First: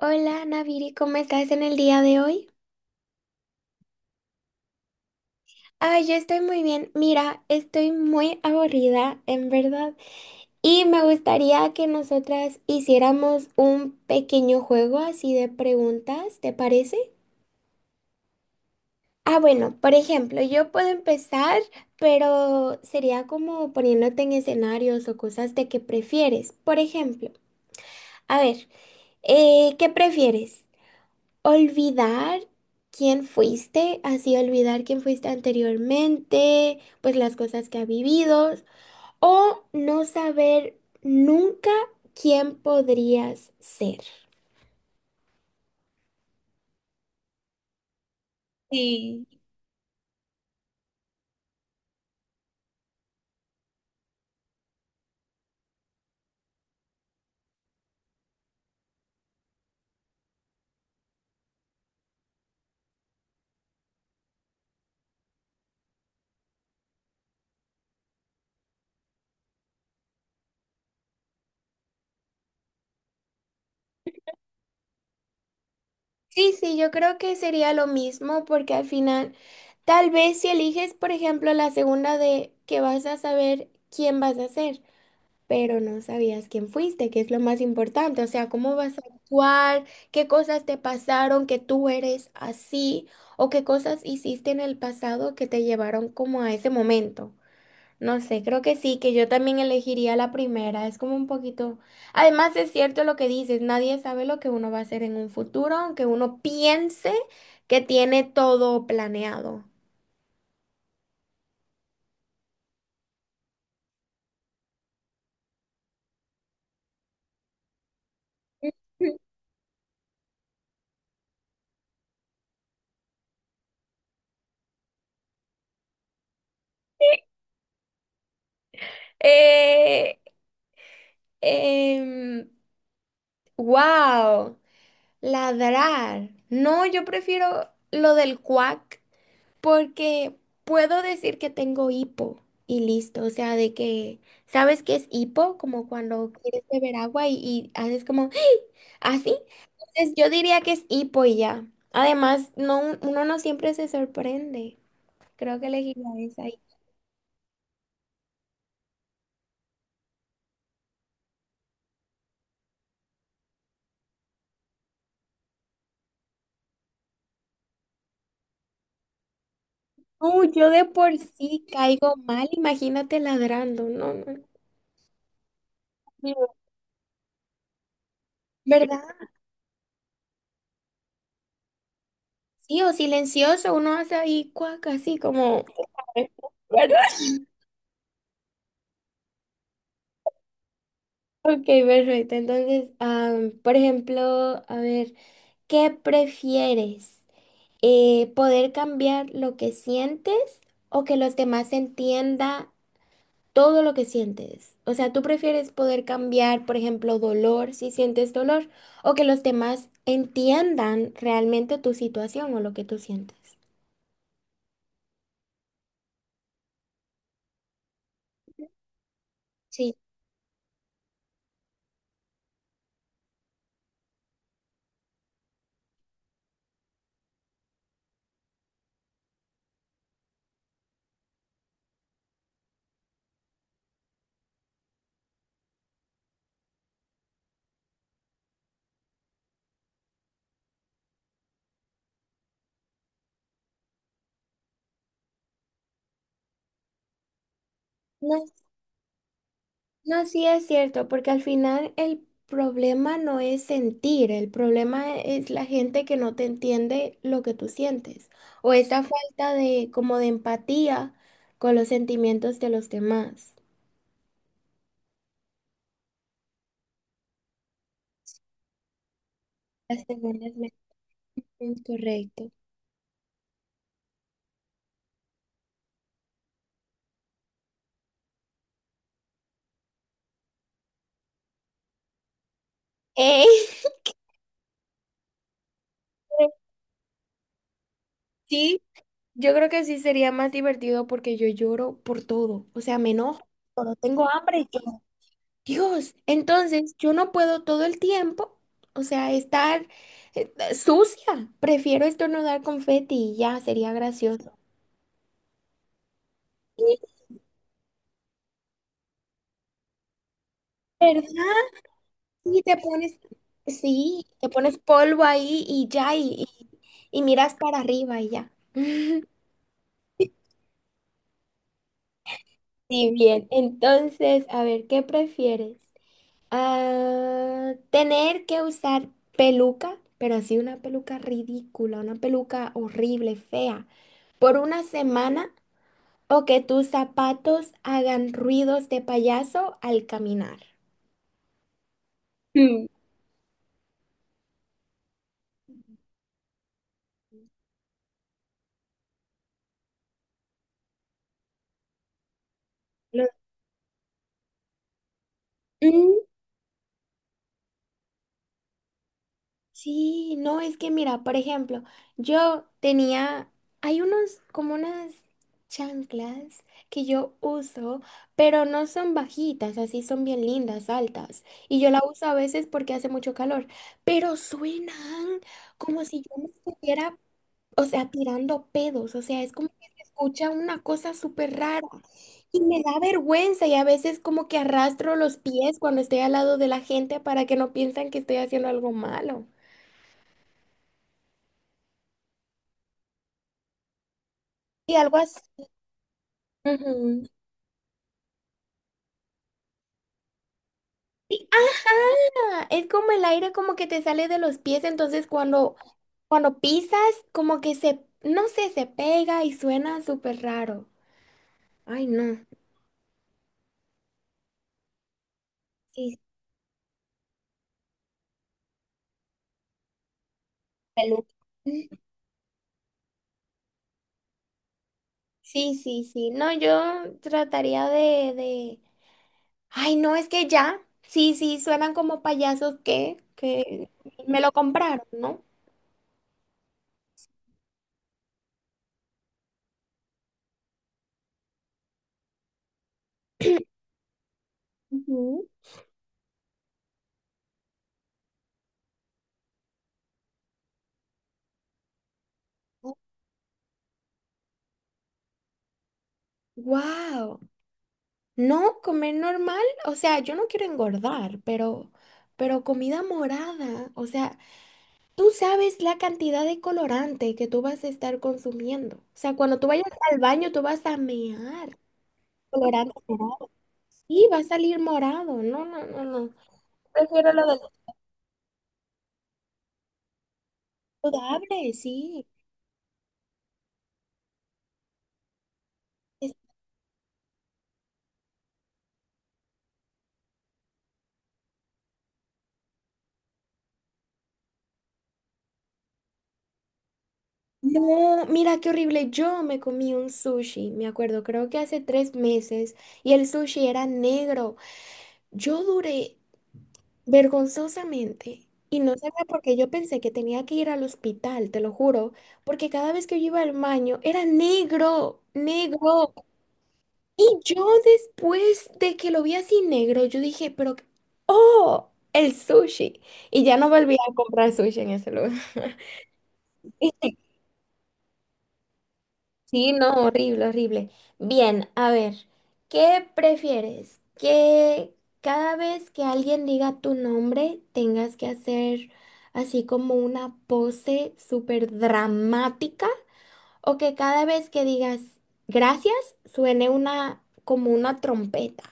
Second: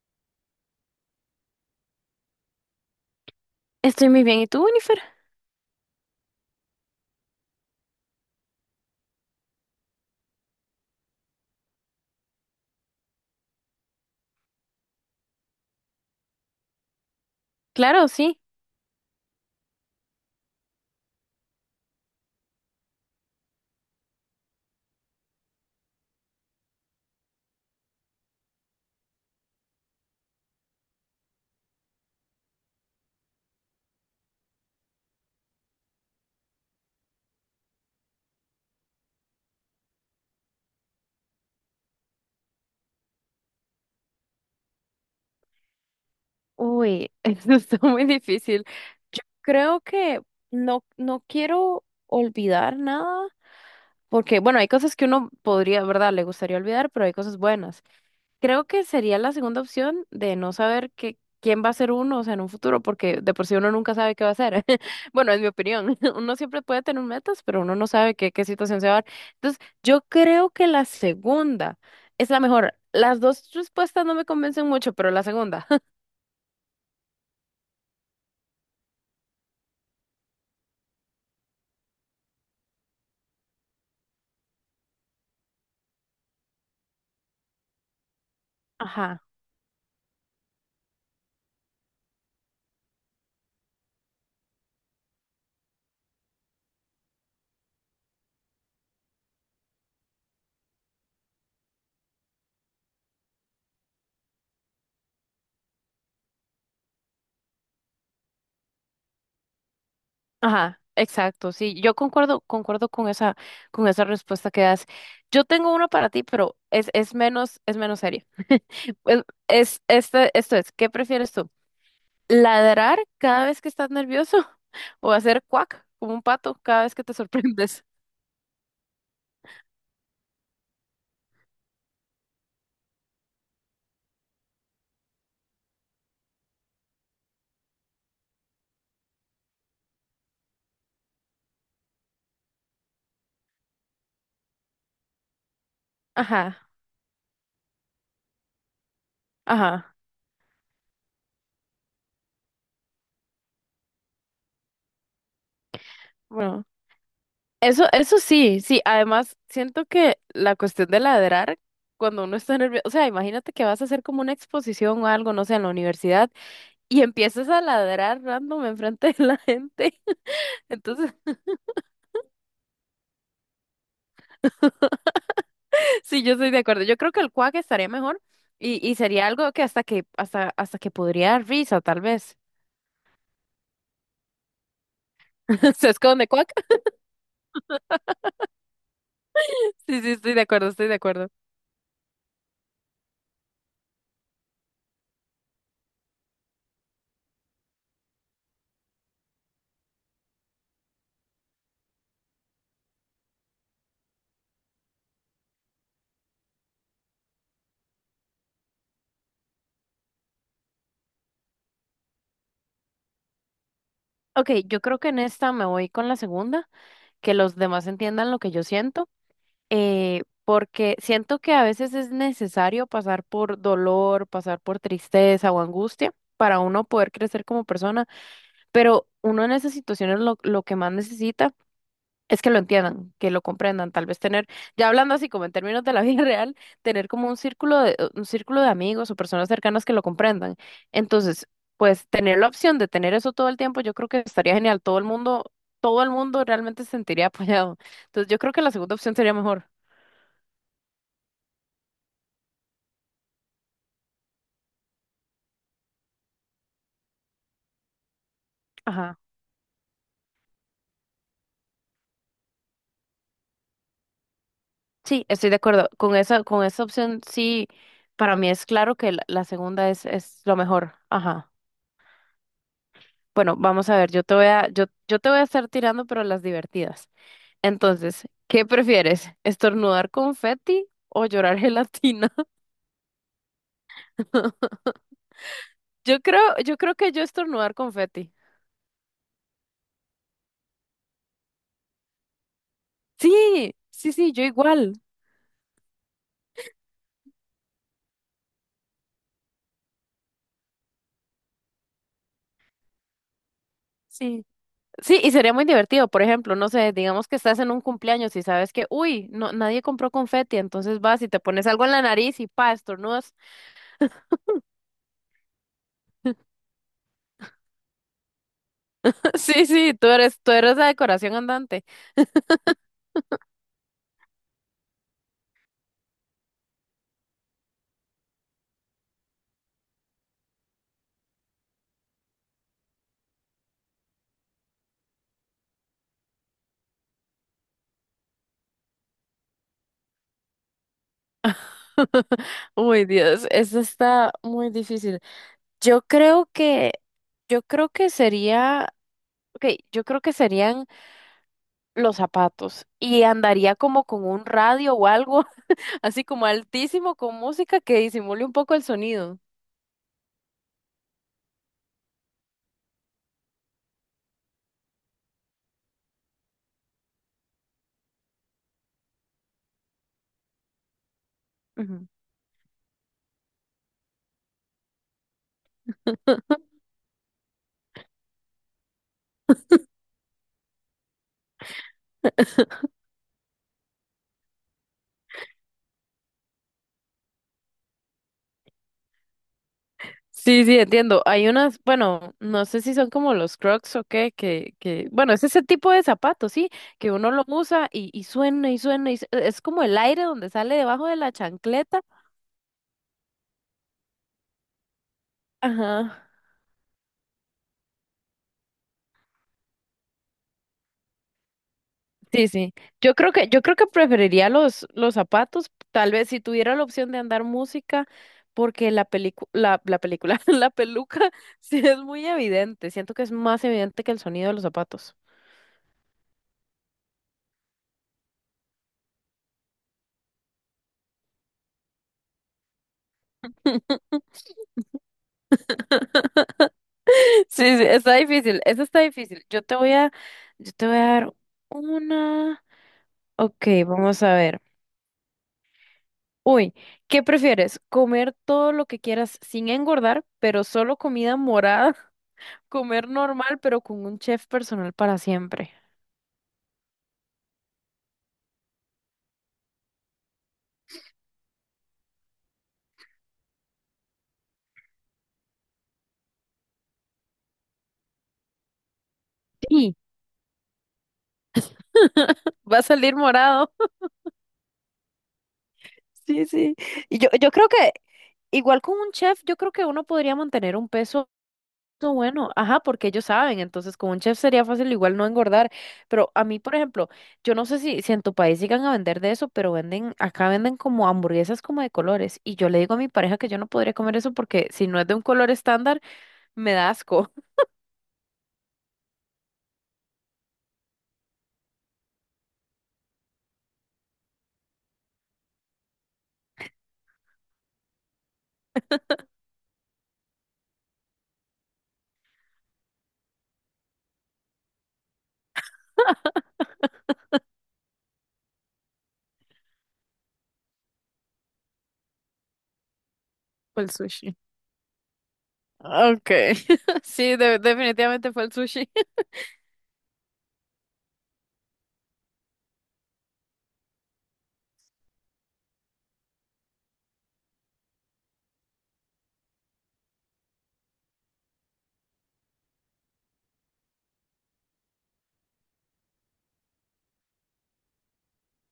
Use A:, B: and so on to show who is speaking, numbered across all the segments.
A: Hola, Naviri, ¿cómo estás en el día de hoy?
B: Estoy muy bien. ¿Y tú, Winifred?
A: Ah, yo estoy muy bien. Mira, estoy muy aburrida, en verdad. Y me gustaría que nosotras hiciéramos un pequeño juego así de preguntas, ¿te parece?
B: Claro, sí.
A: Ah, bueno, por ejemplo, yo puedo empezar, pero sería como poniéndote en escenarios o cosas de que prefieres. Por ejemplo, a ver, ¿qué prefieres? Olvidar quién fuiste, así olvidar quién fuiste anteriormente, pues las cosas que ha vivido, o no saber nunca quién podrías ser.
B: Uy, eso está muy difícil. Yo
A: Sí.
B: creo que no quiero olvidar nada, porque, bueno, hay cosas que uno podría, ¿verdad? Le gustaría olvidar, pero hay cosas buenas. Creo que sería la segunda opción de no saber que, quién va a ser uno, o sea, en un futuro, porque de por sí uno nunca sabe qué va a ser. Bueno, es mi opinión. Uno siempre puede tener metas, pero uno no sabe qué situación se va a dar. Entonces, yo creo que la segunda es la mejor. Las dos respuestas no me convencen mucho, pero la segunda.
A: Sí, sí, yo creo que sería lo mismo porque al final, tal vez si eliges, por ejemplo, la segunda de que vas a saber quién vas a ser, pero no sabías quién fuiste, que es lo más importante, o sea, cómo vas a
B: Ajá,
A: actuar, qué cosas te pasaron, que tú eres así, o qué cosas hiciste en el pasado que te llevaron como a ese momento. No sé, creo que sí, que yo también elegiría la primera, es como un poquito. Además es cierto lo que dices, nadie sabe lo que uno va a hacer en un futuro, aunque uno piense que tiene todo planeado.
B: ajá, exacto. Sí, yo concuerdo con esa respuesta que das. Yo tengo una para ti, pero es menos, es menos seria. Pues, Es, este, esto es, ¿qué prefieres tú? Ladrar cada vez que estás nervioso o hacer cuac como un pato cada vez que te sorprendes.
A: Eh, em, wow. Ladrar. No, yo prefiero lo del cuac porque puedo decir que tengo hipo y listo. O sea, de que, ¿sabes qué es hipo? Como cuando quieres
B: Ajá,
A: beber agua y haces como así.
B: ajá.
A: Entonces yo diría que es hipo y ya. Además, no, uno no siempre se sorprende. Creo que elegiría esa. Y-
B: Bueno, eso sí, sí. Además, siento que la cuestión de ladrar cuando uno está nervioso, o sea, imagínate que vas a hacer como una exposición o algo, no sé, en la universidad y empiezas a ladrar random enfrente de la gente.
A: no yo de
B: Entonces,
A: por sí caigo mal. Imagínate ladrando. No, no.
B: sí, yo estoy de acuerdo. Yo creo que el cuac estaría mejor. Y
A: ¿Verdad?
B: sería algo que hasta que podría dar risa, tal vez.
A: Sí, o silencioso. Uno hace ahí cuac así como.
B: Se esconde. Sí, sí, estoy de acuerdo, estoy de acuerdo.
A: Ok, perfecto. Entonces, por ejemplo, a ver, ¿qué prefieres? ¿Poder cambiar lo que sientes o que los demás entiendan todo lo que sientes? O sea, ¿tú prefieres poder cambiar, por ejemplo, dolor si sientes dolor o que los demás entiendan realmente tu situación o lo que tú sientes?
B: Ok, yo creo que en esta me voy con la segunda, que los demás entiendan lo que yo siento,
A: Sí.
B: porque siento que a veces es necesario pasar por dolor, pasar por tristeza o angustia para uno poder crecer como persona, pero uno en esas situaciones lo que más necesita. Es que lo entiendan, que lo comprendan, tal vez tener, ya hablando así como en términos de la vida real, tener como un círculo de amigos o personas cercanas que lo comprendan. Entonces, pues tener la opción de tener eso todo el tiempo, yo creo que estaría genial. Todo el mundo realmente se sentiría apoyado. Entonces, yo creo que la segunda opción sería mejor.
A: No, sí es cierto, porque al final el problema no es sentir, el problema es la gente que no te entiende lo que tú sientes o esa
B: Ajá.
A: falta de como de empatía con los sentimientos de los demás.
B: Sí, estoy de acuerdo. Con esa opción, sí, para mí es claro que la segunda
A: Las
B: es
A: segundas
B: lo mejor. Ajá.
A: es correcto.
B: Bueno, vamos a ver, yo te voy a estar tirando, pero las divertidas. Entonces, ¿qué prefieres? ¿Estornudar confeti o llorar gelatina?
A: ¡Ey!
B: Yo creo, yo creo que yo estornudar confeti.
A: Sí, yo creo que sí sería más divertido porque yo lloro por todo, o sea, me enojo,
B: Sí,
A: cuando
B: sí,
A: tengo
B: sí, yo
A: hambre,
B: igual.
A: Dios, entonces yo no puedo todo el tiempo, o sea, estar sucia. Prefiero estornudar confeti y ya, sería
B: Sí.
A: gracioso.
B: Sí, y sería muy divertido, por ejemplo, no sé,
A: Sí,
B: digamos que estás en un cumpleaños y sabes que, uy, no, nadie compró confeti, entonces vas y te
A: ¿verdad?
B: pones algo en la nariz y
A: Y
B: pa,
A: te pones,
B: estornudas.
A: sí, te pones polvo ahí y ya, y miras para arriba y ya.
B: Sí, sí, tú eres la decoración andante.
A: Sí, bien. Entonces, a ver, ¿qué prefieres? Ah, tener que usar peluca, pero así una peluca ridícula, una peluca horrible, fea, por una semana o que tus zapatos hagan ruidos de payaso al caminar. Mm.
B: Uy, Dios, eso está muy difícil. Yo creo que, yo creo que sería, ok, yo creo que serían los zapatos y
A: Los-
B: andaría como con un radio o algo
A: mm,
B: así como altísimo con música que disimule un poco el sonido.
A: Sí, no, es que mira, por ejemplo, yo tenía, hay unos como unas chanclas que yo uso, pero no son bajitas, así son bien lindas, altas. Y yo la
B: Ujú.
A: uso a veces porque hace mucho calor, pero suenan como si yo me estuviera, o sea, tirando pedos, o sea, es como que se escucha una cosa súper rara. Y me da vergüenza y a veces como que arrastro los pies cuando estoy al lado de la gente para que no piensen que estoy haciendo algo malo.
B: Sí, sí, entiendo. Hay unas, bueno, no sé si son como los Crocs o qué,
A: Y algo
B: bueno,
A: así.
B: es ese tipo de zapatos, sí, que
A: Ujú.
B: uno lo usa y suena y es como el aire donde sale debajo de la
A: Sí,
B: chancleta.
A: ajá, es como el aire como que te sale de los pies, entonces cuando,
B: Ajá.
A: cuando pisas como que se, no sé, se pega y suena súper raro. Ay, no.
B: Sí, sí. Yo creo que preferiría los zapatos, tal
A: Sí,
B: vez si tuviera la opción de andar música, porque la película, la peluca
A: peluca.
B: sí es muy evidente. Siento que es más evidente que el sonido de los zapatos.
A: Sí, sí, sí. No, yo trataría de. Ay, no, es que ya. Sí, sí, suenan como payasos que me lo compraron, ¿no?
B: Sí, sí, está difícil, eso está difícil. Yo te voy a dar una. Ok, vamos a ver. Uy, ¿qué prefieres? ¿Comer todo lo que quieras sin engordar, pero solo comida morada? ¿Comer normal, pero con un chef personal para siempre?
A: Wow. No, comer normal, o sea, yo no quiero engordar, pero comida morada, o sea, tú sabes la cantidad de colorante que tú vas a estar consumiendo. O sea, cuando tú vayas
B: Sí,
A: al baño, tú vas a mear
B: va a
A: colorante
B: salir
A: morado.
B: morado.
A: Sí, va a salir morado. No, no, no, no.
B: Sí, sí.
A: Prefiero lo
B: Yo
A: del
B: creo que, igual con un chef, yo creo que uno podría mantener un peso
A: saludable, sí.
B: bueno, ajá, porque ellos saben, entonces con un chef sería fácil igual no engordar, pero
A: Es-
B: a mí, por ejemplo, yo no sé si en tu país llegan a vender de eso, pero venden, acá venden como hamburguesas como de colores, y yo le digo a mi pareja que yo no podría comer eso porque si no es de un color estándar, me da asco.
A: No, mira qué horrible. Yo me comí un sushi, me acuerdo, creo que hace 3 meses, y el sushi era negro. Yo duré vergonzosamente. Y no sabía por qué yo pensé que tenía que ir al hospital, te lo juro, porque cada vez que yo iba al baño era negro, negro. Y yo después de que lo vi así negro, yo dije, pero. Oh, el sushi. Y ya no
B: Fue el
A: volví a
B: sushi.
A: comprar sushi en ese lugar.
B: Okay. Sí, definitivamente fue el sushi.
A: Sí, no, horrible, horrible. Bien, a ver, ¿qué prefieres? ¿Que cada vez que alguien diga tu nombre tengas que hacer así como una pose súper dramática? ¿O que cada vez que digas gracias suene una como una trompeta?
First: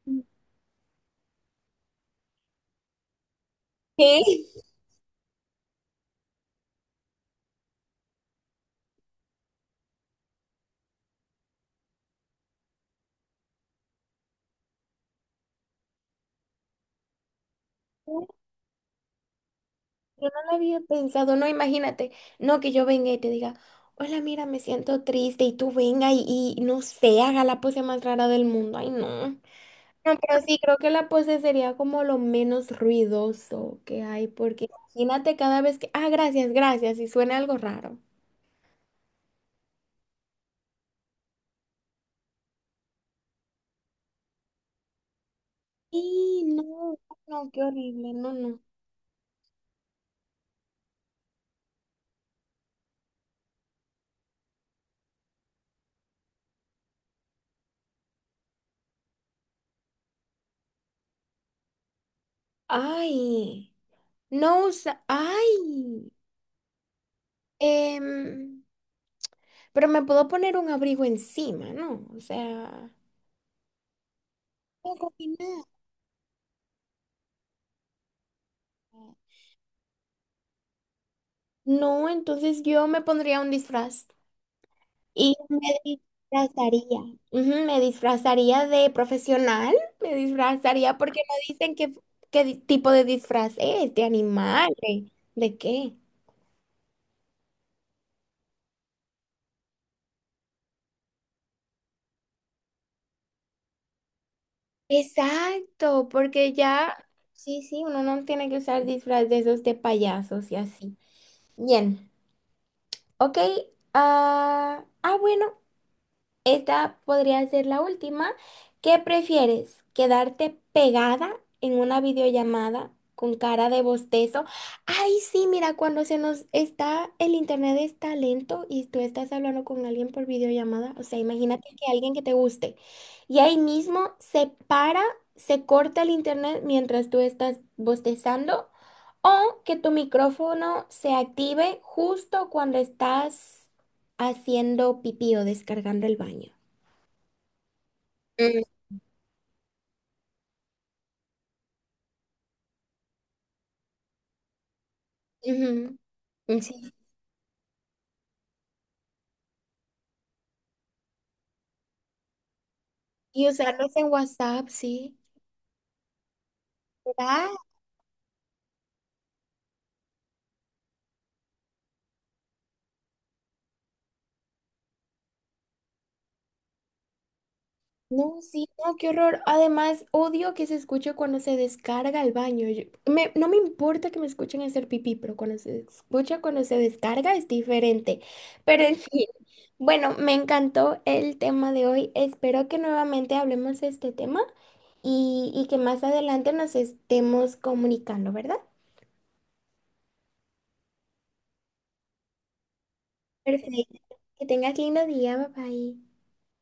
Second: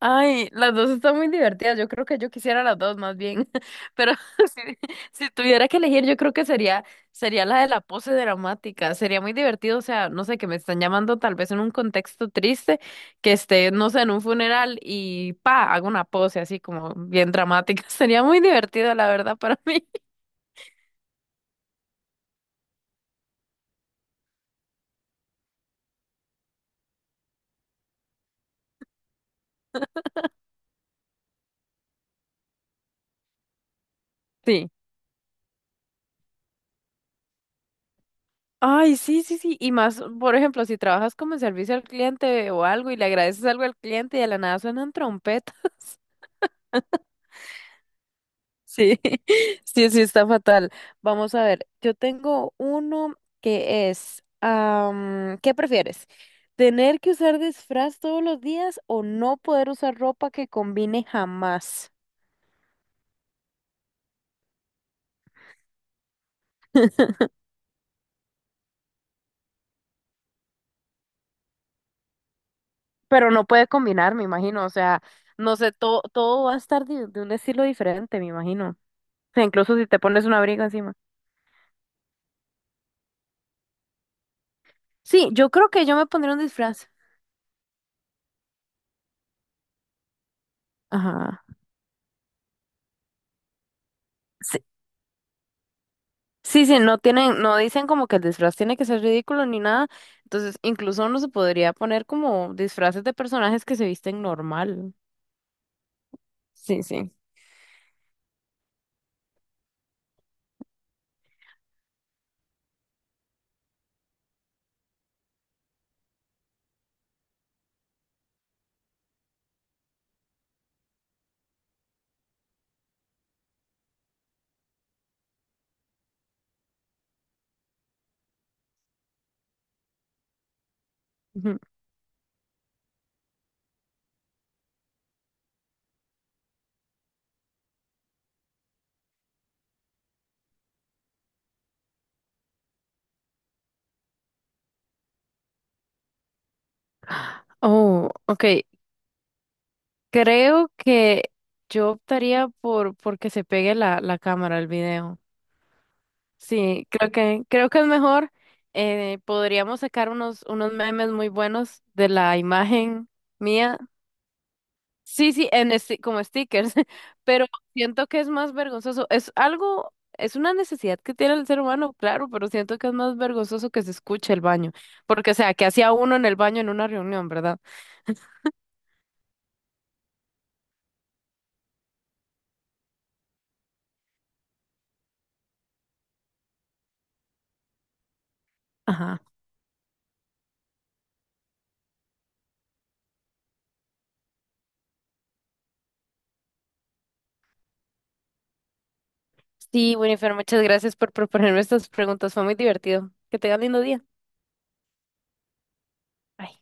B: Ay, las dos están muy divertidas. Yo creo que yo quisiera las dos más bien. Pero
A: ¿Qué?
B: si, si tuviera que elegir, yo creo que sería, sería la de la pose dramática. Sería muy divertido, o sea, no sé, que me están llamando tal vez en un contexto triste, que esté, no sé, en un funeral y pa, hago una pose así como bien dramática. Sería
A: Yo
B: muy divertido, la verdad, para mí.
A: no lo había pensado, no, imagínate, no que yo venga y te diga, hola, mira, me siento triste y tú venga y no sé, haga la pose más rara del mundo, ay, no. No, pero sí, creo que la pose sería como lo menos ruidoso que hay, porque
B: Sí.
A: imagínate cada vez que, ah, gracias, gracias, y suena algo raro.
B: Ay, sí, sí, sí. Y más, por ejemplo, si trabajas como en servicio al cliente o algo y le agradeces algo al cliente y de la nada suenan trompetas.
A: Y no, no, qué horrible, no, no.
B: Sí, sí, sí, está fatal. Vamos a ver, yo tengo uno que es, am, ¿qué prefieres? ¿Tener que usar disfraz todos los días o no poder usar ropa que combine jamás?
A: Ay, no usa, ay, em, pero me puedo poner un abrigo encima, ¿no? O sea,
B: Pero no puede combinar, me imagino, o
A: no
B: sea, no
A: combinar.
B: sé, todo va a estar de un estilo diferente, me imagino. O sea, incluso si te pones un abrigo encima.
A: No, entonces yo me pondría un disfraz.
B: Sí,
A: Y
B: yo
A: me
B: creo que yo me pondría un disfraz.
A: disfrazaría, ujú, me disfrazaría de profesional, me disfrazaría porque no
B: Ajá.
A: dicen qué tipo de disfraz es, de animal, de qué.
B: Sí, sí, no tienen, no dicen como que el disfraz tiene que ser ridículo ni nada. Entonces, incluso uno se podría poner como disfraces de personajes que se visten normal.
A: Exacto, porque
B: Sí,
A: ya,
B: sí.
A: sí, sí, uno no tiene que usar disfraz de esos de payasos y así. Bien, ok. Ah, ah, bueno. Esta podría ser la última. ¿Qué prefieres? ¿Quedarte pegada en una videollamada con cara de bostezo? Ay, sí, mira, cuando se nos está, el internet está lento y tú estás hablando con alguien por videollamada. O sea,
B: Ujú.
A: imagínate que alguien que te guste y ahí mismo se para, se corta el internet mientras tú estás bostezando. O que tu micrófono se active justo cuando estás haciendo pipí o descargando el baño.
B: Oh, ok.
A: Mm,
B: Creo que yo optaría por que se pegue la cámara al video.
A: ujú,
B: Sí,
A: sí.
B: creo que es mejor. Podríamos sacar unos memes muy buenos de la imagen
A: Y
B: mía.
A: usarlos en WhatsApp, sí.
B: Sí, sí, en como stickers, pero
A: Ah,
B: siento que es más vergonzoso. Es algo, es una necesidad que tiene el ser humano, claro, pero siento que es más vergonzoso que se escuche el baño, porque o sea, que hacía uno en el baño en una reunión, ¿verdad?
A: no, sí, no, qué horror. Además, odio que se escuche cuando se descarga el baño. No me importa que me escuchen hacer pipí, pero cuando se escucha, cuando se descarga es diferente. Pero en
B: Ajá.
A: fin, bueno, me encantó el tema de hoy. Espero que nuevamente hablemos de este tema y que más adelante nos estemos comunicando, ¿verdad?
B: Sí, Winifred, muchas gracias por proponerme estas preguntas, fue muy divertido. Que tengan lindo día.
A: Perfecto. Que tengas lindo día, bye bye.
B: Bye.